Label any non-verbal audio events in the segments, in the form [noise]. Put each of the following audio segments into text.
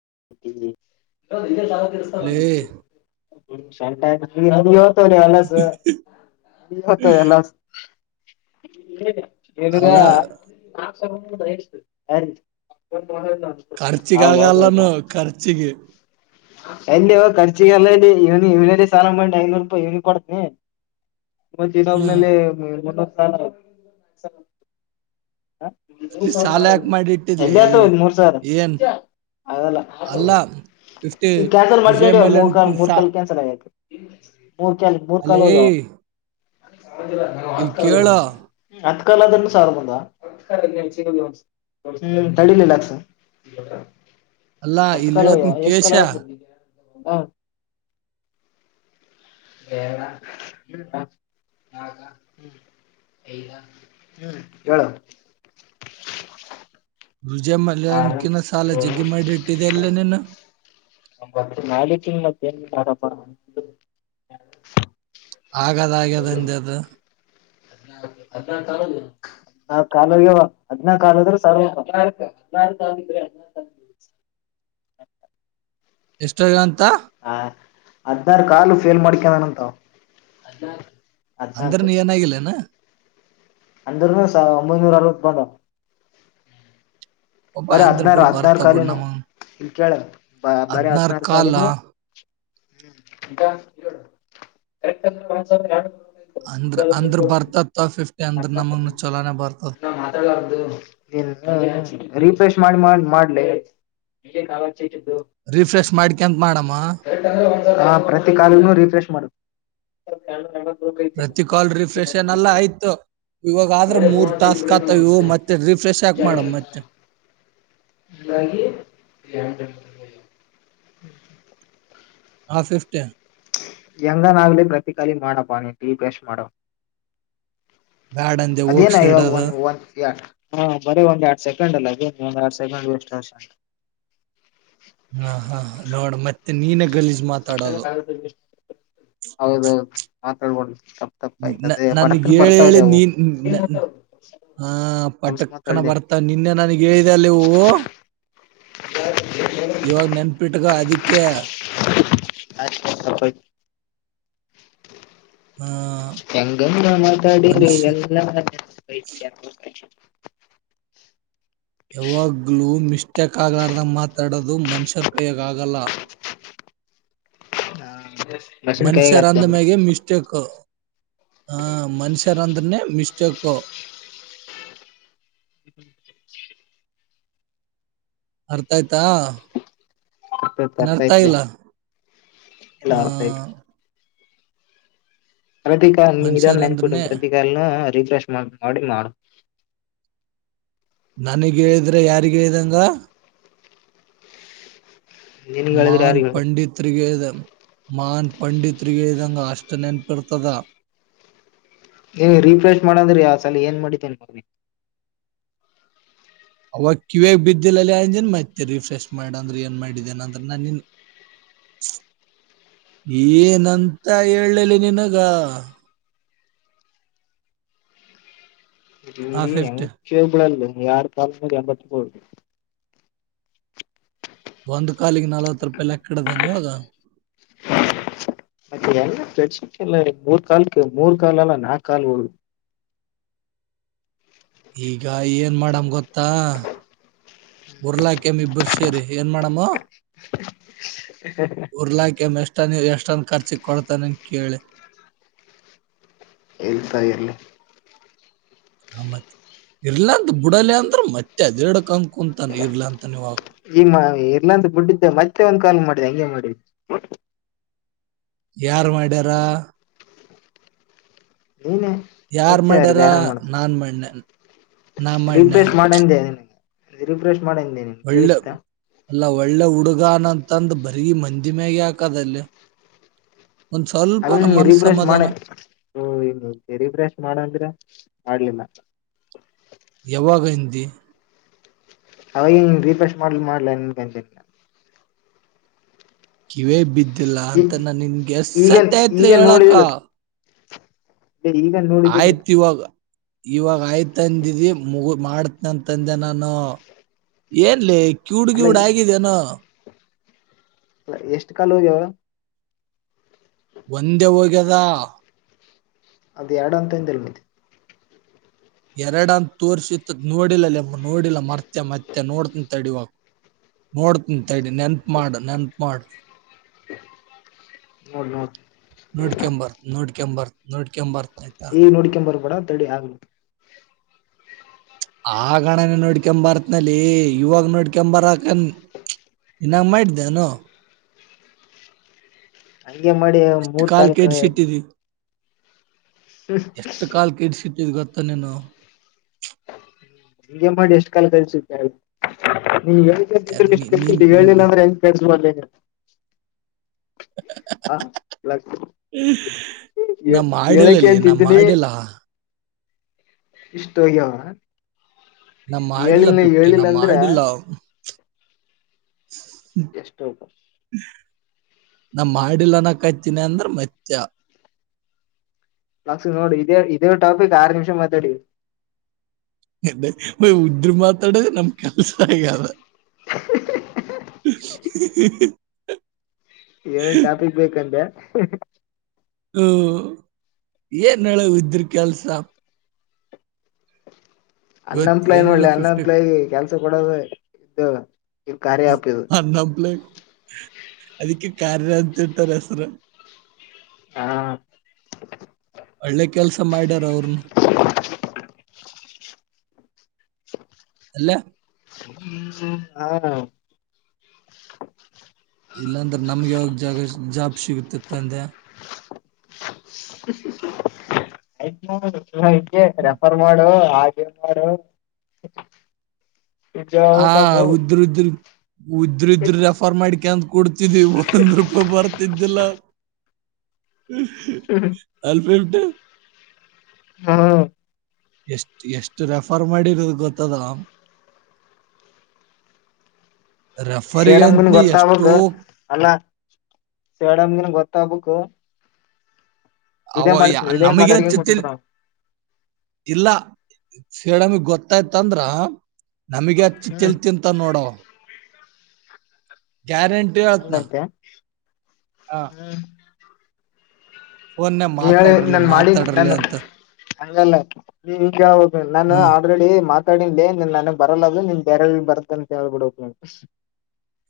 [unintelligible] ಲೇ ಹ ಎಲ್ಲಸತ ಎಲ್ಲ ಇಗ ನ ಅಲ್ಲ [unintelligible] ಹ ಹ [unintelligible] ಕರ್ಚಿಗೆ ಅಲ್ಲಿ ಖರ್ಚಿಗೆಲ್ಲಲ್ಲಿ ಇವನಿ ಇವನಲ್ಲಿ ಸಾಲಿ ಐನೂರು ರೂಪಾಯಿ ಇವನಿ ಕೊಡತನಿ ಮತ್ತ ಹ್ಮ್ ಇನ್ನೊಬ್ನಲ್ಲಿಂದೊ ಸ್ಥಾನ ಈ ಸಾಲ ಮೂಾವಿ ಯಾಕೆ ಮಾಡಿ ಇಟ್ಟಿದ್ಲಿ ಎಲ್ಲಿ ಆತ ಮೂರ್ ಸಾವಿರ ಏನ್ ಅದಲ್ಲ ಅಲ್ಲ ಫಿಫ್ಟಿ ಈಗ ಕ್ಯಾನ್ಸಲ್ ವಿಜಯ ಮಾಡ್ಕೊಂಡವ ಮೂ ಮಲ್ಯನ್ ಕಾಲ್ ಮೂರ್ ಕಾಲ್ ಸಾಲ್ ಕ್ಯಾನ್ಸಲ್ ಆಗತು ಮೂರ್ ಕ ಮೂರ್ ಅಲೇ ಕಾಲೋ ಯ ಇಲ್ಲಿ ಕೇಳು ಆತ್ ಕಾಲ ಅದನ್ನು ಸಾರಭದ ಡಿಲಸ ಅಲ್ಲ ಅತ ಇಲ್ಲಿ ಕಾಲ ಹೇಳ್ತೀನಿ ಎಷ್ಟು ಕೇಶ ಕಾಲ ಹ ಬಣ ಹಾಗ ಹ್ಮ ಹ್ಮ್ ಹೇಳು ರುಜೆ ಮಲ್ಯನ್ಕಿಿನ ಸಾಲ ಜಗ್ಗಿ ಮಾಡಿ ಇಟ್ಟಿದೆ ಎಲ್ಲ ನೀನು ನ ನಕ ಮತ್ತೇ ಆಗದ ಆಗದಂದ ಅದು ಅ ಅದ ಕಾಲದು ಆ ಕಾಲ ಹದಿನ ಕಾಲದ್ರ [inaudible] ಎಷ್ಟಂತ ಹ ಹದನಾರ್ ಕಲು ಫೇಲ್ ಮಾಡಿಕನಂತ ಅಂದರ ನೀಏನಾಗಲ್ಲ ನ ಅಂದ್ರನು ಒಂಬೈನೂರ ಅರವತ್ತು ಬಂದ ಒಬ್ಬ ಬರ ಅಂದ್ರ ಹದ್ಿನಾರ ಬಿಡು ಹದಿನಾರ ಬರ್ತಾವ ಬಿಡು ಕಾಲನು ನಮಗ್ ಇಲ್ಲಿ ಕೇಳ ಬ ಬರ ಹದ್ನಾರ್ ಹದಿನಾರ ಕಾಲ ಕಾಲನು ಹ್ಮ ಅಂದ್ರ ಅಂದ್ರ ಬರ್ತತ್ತ ಫಿಫ್ಟಿ ಅಂದ್ರ ನಮಗ್ನು ಚಲೋನೆ ಬರ್ತದ ಮಾತಾಡ್ಲಾರ್ದು ರೀಫ್ರಷ್ ಮಾಡಿ ಮಾಡ ಮಾಡ್ ರಿಫ್ರೆಶ್ ಮಾಡ್ಕೊಂತ ಮಾಡಮ್ಮ ಕರೆಂದ್ರೆ ಒ ಹಾ ಪ್ರತಿ ಕಾಲ ರೀಫ್ರೆಶ್ ಮಾಡ ಪ್ರತಿ ಕಾಲ್ ರಿಫ್ರೆಷನ್ ಎಲ್ಲ ಆಯ್ತು ಇವಾಗ ಆದ್ರೆ ಮೂರ್ ಟಾಸ್ಕ್ ಹಾತ ಇವು ಮತ್ತೆ ರಿಫ್ರೆಶ್ ಹಾಕ್ ಮಾಡಮ್ ಮತ್ತೆ ಒಗಿ ಹಾಫ್ ಎಫ್ಟ ಯಂಗನ್ಗಲೇ ಪ್ರತಿಕಾಲಿ ಮಾಡಪ್ಪಾನಿ ಟೀ ಬ್ರಷ್ ಮಾಡೋ ಬ್ಯಾಡ್ ಅಂದೆ ಹೋಗ್ ಅದೇನ ಇ ಸಿಡದ ಒ ಒ ಹ ಬರ ಒಂದ್ ಎಡ ಸೆಕೆಂಡ್ ಅಲ್ಲ ಅ ಸಪ ಬಷ ಹಾ ಹಾ ನೋಡ ಮತ್ತೆ ನೀನ ಗಲಜ [inaudible] ಹೌದೌದು ಮಾತಾಡ್ಬ ತಪ್ಪ ತಪ್ಪ ಆಯ್ತು ಅದ ನನಗೆ ಪರಕನ್ ಹೇಳಿ ಬರ್ತಾವ್ರಿ ಅವು ಹ ಹಾ ಪಟಕ್ಕನ ಬರ್ತ ನಿನ್ನೆ ನನಗ್ ಹೇಳಿದೆ ಅಲ್ಲಿ ಹೂವು ಹ ಇವಾಗ ನೆನ್ಪಿಟ್ಟಗ ಅದಿಕ್ ಆಯ್ ಸ ಆ ಎಂಗ ನಾಮಾಡಿ ಮನುಷ್ಯ ಎಲ್ಲ ಯಾವಾಗ್ಲೂ ಮಿಸ್ಟೇಕ್ ಆಗ್ಲಾರ ಮಾತಾಡೋದು ಮನುಷ್ಯರ ಕೈಯಗ ಆಗಲ್ಲ ಹಾ ಬಸನ್ ಕ ಮನುಷ್ಯರ ಗತ್ತ ಹ ಮನುಷ್ಯರಂದ್ರನೆೇ ಮಿಸ್ಟೇಕು ಹ್ಮ್ ಅರ್ಥ ಆಯ್ತಾ ಏನ ಅರ್ಥ ಅರ್ಥೈತ್ಲೆ ಆಗಲ್ಲ ಎಲ್ಲ ಹ ಅರ್ಥೈತ್ ಪ್ರತಿ ಕಾ ನೀ ಮನುಷ್ಯರ್ ನೆನ್ಪಿಟ್ಟು ಅಂದ್ರೇನೆ ಪ್ರತ ಕಾನು ರೀಫ್ರೆಶ್ ಮಾಡ ಮಾಡಿ ಮಾಡು ನನಗ ಹೇಳಿದ್ರೆ ಯಾರಿಗ ಹೇಳ್ದಂಗ ನಿನ್ಗ್ ಹೇಳಿದ್ರೆ ಮನ್ ಯಾರಿಗ್ ಹೇಳ್ ಪಂಡಿತ್ರಿರಿಗೆ ಮಾನ್ ಪಂಡತ್ರಿಗೆ ಇದಂಗ ಅಷ್ಟು ನೆನಪಿಡ್ತದ ಏ ರಿಫ್ರೆಶ್ ಮಾಡಂದ್ರಿ ಆ ಸಲ ಏನ್ ಮಾಡಿತೇನ್ ಮಿ ಅವಾಗ ಕಿವಿಯ ಬಿದ್ದಿಲ್ಲ ಅಲ್ಲಿ ಅಂದೇನ್ ಮತ್ತೆ ರಿಫ್ರೆ ಮಾಡ್ ಅಂದ್ರೆ ಏನ್ ಮಾಡಿದ್ದೇನ ಅಂದ್ರ ನಾ ನಿನ [inaudible] ಏನಂತ ಹೇಳಲಿ ನಿನಗ ಆ ಹೆಂಗ ಫಿಫ್ಟಿ ಕಬಳಲ್ಲ ಯಾರು ಪಾಲಂಬುದು ಒಂದು ಕಾಲಿಗೆ ನಲ್ವತ್ತು ರೂಪಾಯಿ ಲಕ್ಕಡ್ದೇನೆ ಇವಾಗ ಮತ್ತ ಎಲ್ಲ ಪ್ರಚಲ್ಲ ಮೂರು ಕಾಲಕ್ ಮೂರು ಕಾಲಲ್ಲ ನಾಕಾಲ್ ಹೋಗ ಈಗ ಏನ್ ಮಾಡಮ ಗೊತ್ತಾ ಉರ್ಲಾಕೆಮ ಇಬ್ಬರು ಸೇರಿ ಏನ್ ಮಾಡಮ್ಮ ಉರ್ಲ ಕೆ ಮಸ್ ಎಷ್ಟ ನೀ ಎಷ್ಟನ್ ಖರ್ಚಿ ಕೊಡ್ತಾನನ್ ಕೇಳಿ ಎಲ್ತಾ ಇರ್ಲಿ ಆ ಮತ್ ಇರ್ಲಾ ಅಂತ ಬಿಡಲ್ಲ ಅಂದ್ರ ಮತ್ತೆ ಅದಡಕ್ಂತ ಕುಂತಾನ ಇರ್ಲಾ ಅಂತನ್ವಾಗ ಇಲ್ಲ ಅಂತ ಬಿಡ್ಡಿದ್ದೆ ಮತ್ತೆ ಒಂದ್ ಕಾ ಮಾಡಿದೆ ಹಂಗೆ ಮಾಡಿದೆ ಯಾರ್ ಮಾಡ್ಯಾರ ನೀನೇ ಯಾರ್ ಮತ್ತೆ ಯಾರು ಮಾಡ್ಯಾರ ನಾನ್ ಮಾಡನೆ ರಿಪ್ರೆಷ್ ಮಾಡಂದೆ ನಿನಗೆ ರೀಫ್ರೆಷ್ ಮಾಡಂದೆ ನಿನ್ ಕೇಳಿಸಿತಾ ಅಲ್ಲಾ ಒಳ್ಳೆ ಹುಡುಗನಂತಂದ ಬರ್ಗಿ ಮಂದಿ ಮ್ಯಾಗ ಹಾಕದಲ್ಲಿ ಅಲ್ಲಿ ರಿಫ್ರೆಶ್ ಮಾಡೆ ರರಿಫ್ರೆಶ್ ಮಾಡಂದ್ರೆ ಮಾಡ್ಲಿಲ್ಲ ಯಾವಾಗೈಂದ ಅವಾಗನ್ ರೀಫ್ರಶ್ ಮಾಡ್ ಮಾಡ್ಲ ಕಿವೇ ಬಿದ್ದಿಲ್ಲ ಈ ಅಂತಾನ ನಿನ್ಗೆ ಈಗ ಎಸತ್ತಯತ್ಲಿ ಈಗ ಹೇಳಕ ನೋಡಿದಿಲ್ಲ ಈಗ ನೋಡಿದ್ದೇ ಆಯ್ತ್ ಇವಾಗ ಇವಾಗ ಆಯ್ತಂದಿದಿ ಮುಗು ಮಾಡ್ತನ ಅಂತಂದೆ ನಾನು ಏನ್ ಲ ಕ್ಯೂಡ್ ಅಲ್ಲ ಗ್ಯೂಡ್ ಆಗಿದ್ಯಾನೋ ಎಷ್ಟು ಕಾಲ್ ಹೋಗ್ಯಾವ ಒಂದೇ ಹೋಗ್ಯದ ಅದ್ ಎರಡು ಅಂತ ಅಂಧಲ್ ಮತ್ತ ಎರಡಂತ ತೋರ್ರಿಸ ನೋಡಿಲ್ಲಲೆ ನೋಡಿಲ್ಲ ಮರ್ತೆ ಮತ್ತೆ ನೋಡ್ತಂತಡಿ ಇವಾಗ ನೋಡ್ತನ್ಂತೈಡಿ ನೆನ್ಪು ಮಾಡಾ ನೆನ್ಪ ಮಾಡಾ ನೋಡ್ ನೋಡ್ ನೋಡ್ ಕೆಂಬರ್ ನೋಡ್ ಕೆಂಬರ್ ನೋಡ್ ಕೆಂಬರ್ ಏ ನೋಡ್ಕೊ ಬರ್ಬೇಡ ತಡಿ ಆಗ್ಲು ಆಗಣನ ನೋಡ್ಕಂಬರತ್ನಲ್ಲಿ ಇವಾಗ ನೋಡ್ಕಂಬರಕನ್ ಇನ್ನ್ ಮಾಡೈಟ್ದೆನುೋ [unintelligible] ಹಗೆ ಮಾಡಿ ಎಷ್ಟು ಮೂರ್ ಕಾಲಕ ಎಷ್ಟ ಕಾಲ ಕ ಇಡ್ಸಿಟ್ಟಿದ್ ಗೊತ್ತ ನೀನು ಹಿಂಗೆ ಮಾಡಿ ಎಷ್ಟ್ ಕಾಲ ಕಲ್ಸುತ್ತ ನೀ ಹೇಳಳ್ ಯಾರ್ ಕಳ್್ರ ಎಷ್ಟು ನೀ- ನೀನ್ ಕತಿದ್ದ ಹೇಳಿಲ್ಲ ನೀ- ಅಂದ್ರೆಂಗ ಕೆಸ ಹಾ ಲತ ನಾ [inaudible] ಹೇಳಕ್ಕೆ ಮಾಡಿಲ್ಲಲೆ ನಾ ಅಂತಿದನಿ ಮಾಡಿಲ್ಲ ಇಷ್ಟ ಹೋಗ್ಯವ ನಾ ಮಾಡಿಲ್ಲ ಹೇಳಿಲ್ಲ ಪಿಪ್ಟಿ ನಾ ಹೇಳಿಲ್ಲ ಅಂದ್ರ ಮಾಡಿಲ್ಲ ಎಷ್ಟ ಹಪ [inaudible] ನಾ ಮಾಡಿಲ್ಲನ ಕಾಯ್ತೀನಿ ಅಂದ್ರ ಮಚ್ಚ ಲಕ್ಸ ನೋಡು ಇದೇ ಇದೇ ಟಾಪಿಕ್ ಆರ್ ನಿಮಿಷ ಮಾತಾಡಿ ಇ ಉದ್ರ ಮಾತಾಡ ನಮ್ ಕೆಲ್ಸ ಆಗಧೀ ಹ [inaudible] ಏನೇನ್ ಟಾಪಿಕ್ ಬೇಕಂದ ಹ್ಮ ಏನ್ ಹೇಳುವ ಇದ್ರ ಕೆಲ್ಸ ಇವತ್ ಹನ್ನಂಪ್ಲೈ ಏನಿಲ್ಲ ನೋಡ್ ಫಿಫ್ಟಿ ಹನ್ನಪ್ಲಾಯ ಕೆಲ್ಸ ಕೊಡದು ಇದ್ದ ಅ ನ ಪಲೆ ಅದಕ್ಕೆ [inaudible] ಕಾರ್ಯರಥರಸರು [unintelligible] ಹಾ ಒಳ್ಳೆ ಕೆಲ್ಸ ಮಾಡ್ಯಾರ ಅವ್ರನು ಹ [inaudible] ಅಲ್ಲ ಹಾ ಇಲ್ಲಾಂದ್ರೆ ನಮ್ಗೆ ಯಾವಾಗ ಜಾಗ ಜಾಬ್ ಸಿಗುತ್ತತ್ತ ಅಂದೆ ಆಯ್ತ ರೆಫರ್ ಮಾಡು [inaudible] ಆ [inaudible] ಹಾ ಉದುರು ಉದುರು ಇದ್ರ ಇದ್ರ ರೆಫರ್ ಮಾಡಿಕಂತ ಕೊಡ್ತಿದ್ ಒಂದ್ ರೂಪಾಯಿ ಬರ್ತಿದ್ದಿಲ್ಲ ಅಲ್ಪ ಎಮಟ [unintelligible] ಹಾ ಎಷ್ಟ ಎಷ್ಟು ರೆಫರ್ ಮಾಡಿರೋದು ಗೊತ್ತದ [inaudible] ಸೇಡಮ್ಗನ್ ರೆಫರಿಗಂತನೇ ಎಷ್ಟೋ ಗೊತ್ತಾಗಬೇಕಕ್ ಅಲ್ಲಾ ಸೇಡಮಗನ್ ಗೊತ್ತಾಗಬೇಕಕ್ ಅವ ಇದೇ ಮಾತಾಡ್ಕ ನಮಗೆಚ್ಚ ಕುಂಟ್ಬಿಡ್ತಾವ ಇಲ್ಲ ಸೀಡಮಿಗ್ ಗೊತ್ತಾಯ್ತ ಅಂದ್ರ ನಮಗೆ ಹಚ್ಚ ಹ್ಮ್ ತಲೆ ತಿತಾನೆ ನೋಡವ ಗ್ಯಾರಂಟಿ ಹೊತ್ನಾ ಹಂಗಂತೆ ಹ್ಮ್ ಫೋನ್ನೇ ನೀ ಹೇಳಿ ಮಾತಾಡ್ರಲಿ ನನ್ ಮಾಡಿ ಮಾತಾಡ್ರಲಿ ನನ್ನು. ಅಂತ ಹಂಗಲ್ಲ ನೀ ಕೇಳ್ಬೇಕ ನಾನು ಹ್ಮ್ ಆಲ್ರೆಡಿ. ಮಾತಾಡಿದೇನ್ ನನ ಬರಲ್ಲ ಅದು ನಿನ್ ಬೇರೆ ಬರುತ್ತ ಅಂತ ಹೇಳ್ಬಿಡಕ್ ನೀನ್.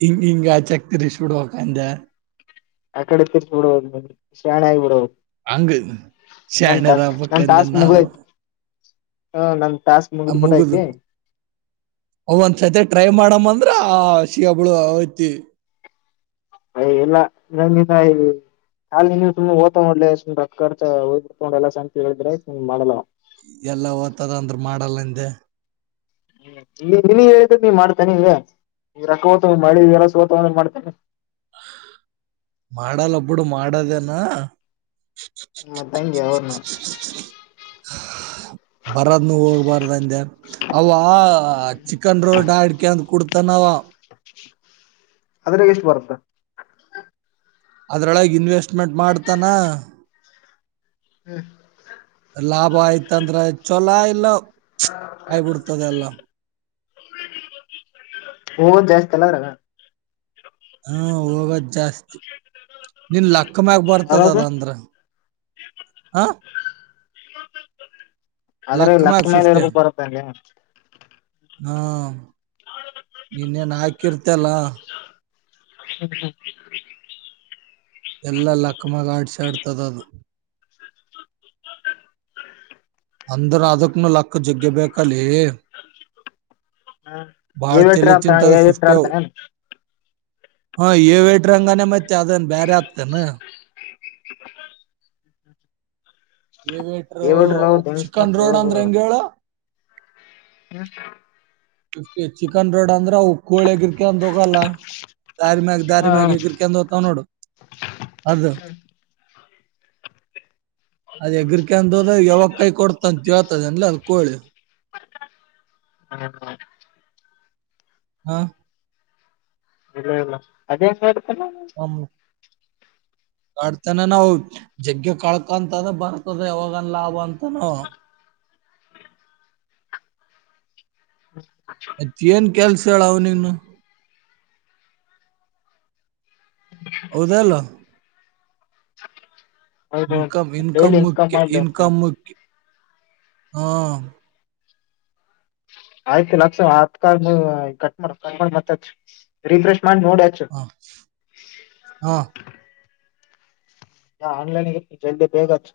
ಇಂಗ ಹಿಂಗ ಚೆಕ್ತರ ಸುಡೋಕ ಅಂದ್ಯ. ಆ ಕಡೆ ತಿರ್ಬ ಬಿಡಬೋಕ ಶಾಣೆ ಆಗಿಬಿಡಬೇಕ್. ಹಂಗ ನನ್ ಶಾಣ್ಯರ್ ಟಾಸ್ಕ್ ನನ್ ಆಗ್ಬೇಕಂದೆ ಟಾಸ್ಕ್ ನಾವು ಮುಗ್ಡೇತಿ. ಹಾ ನನ್ ಟಾಸ್ಕ್ ಮುಗಿದಬಿಟ್ಟೇತಿ. ಅದ ಒಂದ್ಸತಿ ಟ್ರೈ ಮಾಡಮ್ಮ ಅಂದ್ರ ಸಿಗಬಳು ಐತಿ. ಅಯ ಎಲ್ಲ ನಂದ ಇನ್ನ ಅಯ್. ಅಲ ನೀವು ಸುಮ ಹೋಯ್ತವ ನೋಡಲೇ ಸುಮ ರೊಕ್ಕ ಖರ್ಚ ಹೋಗ್ಬಿತ ಎಲ್ಲಾ ಸಂತ ಹೇಳಿದ್ರೆ ಸುಮ ಮಾಡಲ್ಲ ಅವ. ಎಲ್ಲಾ ಹೋಗ್ತಾದ ಅಂದ್ರ ಮಾಡಲ್ಲಂದೆ. ಈಗ ನೀ ಹೇಳ್ತದ ನೀ ಮಾಡ್ತಿ ಏನ್ ನಿಗ. ಈ ರಕ್ಕ ತ ಮಿ ಎಲ್ಲ ಸೋತ ಮಾಡ್ತೇನೆ. ಮಾಡಲ್ಲ ಬಿಡು ಮಾಡದೇನಾ. ಮತ್ತ ಹಂಗೆ ಅವನು. ಬರದನು ಹೋಗ್ಬಾರ್ದಂದೆ ಅವ ಚಿಕನ್ ರೋಲ್ಡ್ ಅಡಿಕೆ ಅಂದ. ಕುಡ್ತನವ. ಅದ್ರಾಗ ಎಷ್ಟು ಬರುತ್ತ. ಅದ್ರೊಳಗೆ ಇನ್ವೆಸ್ಟ್ಮೆಂಟ್ ಮಾಡ್ತಾನ. ಹ್ಮ್. ಲಾಭ ಆಯ್ತಂದ್ರೆ ಚೊಲೋ ಇಲ್ಲ ಆಗಿಬಿಡ್ತದ ಎಲ್ಲ. ಹದ್ ಜಾಸ್ತಿ ಅಲ್ಲ. [unintelligible] ಹ್ಮ ಹೋಗದ್ ಜಾಸ್ತಿ ನಿನ್ ಲಕ್ಕ ಮ್ಯಾಗ ಬರ್ತದ ಬರೋದು ಅದಂದ್ರ. ಆ. ಆದ್ರೆ ಲಕ್ಕ ಮ್ಯಾಗ ಮೇಲ್ ಫಿಫ್ಟಿ ಹೆಂಗ್ ಬರತ್ತ ಅನ್ಯ. ಹಾ ನೀನ್ನೇನ್ ಹಾಕಿರ್ತ ಅಲ್ಲ. [inaudible] ಎಲ್ಲಾ ಲಕ್ಕಮಾಗ ಆಡ್ಸ ಆಡ್ತದ ಅದು. ಅಂದ್ರ ಅದಕ್ಕನೂ ಲಕ್ಕ ಜಗ್ಗೆ ಬೇಕ್ ಅಲ್ಲೆ. ಭಾಳ ಏ ಬಿಟ್ರ ತಲಿ ಆತ ಏ ತಿಂದದ ಬಿಟ್ರ ಫಿಫ್ಟೋ. ಆಡ್ತಾನೆ ಹಾ ಏವಿಯೇಟರ್ ಹಂಗೇನೇ ಮತ್ತೆ ಅದನ್ ಬೇರೆ ಆಗ್ತತೇನ. ಏವಿಯೇಟರ್ ಏ ಬಿಟ್ರ ದೆಂಗಸ್ಕೊಂತ ಚಿಕನ್ ರೋಡ್ ಹೋದು ಅಂದ್ರ ಹಾ ಹೆಂಗ ಹೇಳ. [inaudible] ಅಷ್ಟ ಚಿಕನ್ ರೋಡ. ಅಂದ್ರ ಅ ಕೋಳ ಎಗಿರ್ಕ ಅಂದ ಹೋಗಲ್ಲ ದಾರಿಮ್ಯಾಗ ದಾರಮ್ಯಾಗ ಎಗಿರ್ಕ ಹೋಗ್ತವ ನೋಡು. ಅದು. ಅದ್ ಏಗ್ರಕ ಹೋದ್ರ ಯಾವಾಗ ಕೈ ಕೊಡ್ತ ಅಂತೇಳ್ತದನ್ಲ ಅದ ಕೋಳಿ. ಹಾ. ಹಾ. ಇಲ್ಲ ಇಲ್ಲ ಅದೇ ಸರ್. [unintelligible] ಕಾಡ್ತಾನ ನಾವು ಜಗ್ಗೆ ಕಳ್ಕಂತದ ಬರ್ತದ ಯಾವಾಗನ್ ಲಾಭ ಅಂತನ ಅವ. ಹ್ಮ. [unintelligible] [unintelligible] ಮತ್ತ ಏನ್ ಕೆಲ್ಸ ಹೇಳ ಅವನಿಗುನು. ಹೌದಲ್ಲ. ಹೌದು ಇನ್ಕಮ್ ಇನ್ಕಮ್ ಡೈಲಿ ಮುಖ್ಯ ಮಾಡ್ಲಿ ಅವ್ನಿಗೆ ಇನ್ಕಮ ಮುಖ್ಯ ಹಾ. ಆಯ್ತು ಲಕ್ಷಸ ಕ ಕಟ್ವ ಕಟ್ಟ ಮಾಡಿ ಮತ್ತ ಹಚ ರೀಫ್ರೆಶ್. ಹಾ ಹಾ. ಯಾ ಆನ್ಲೈನ್ ಜಲ್ದಿ ಬೇಗ ಹಚ.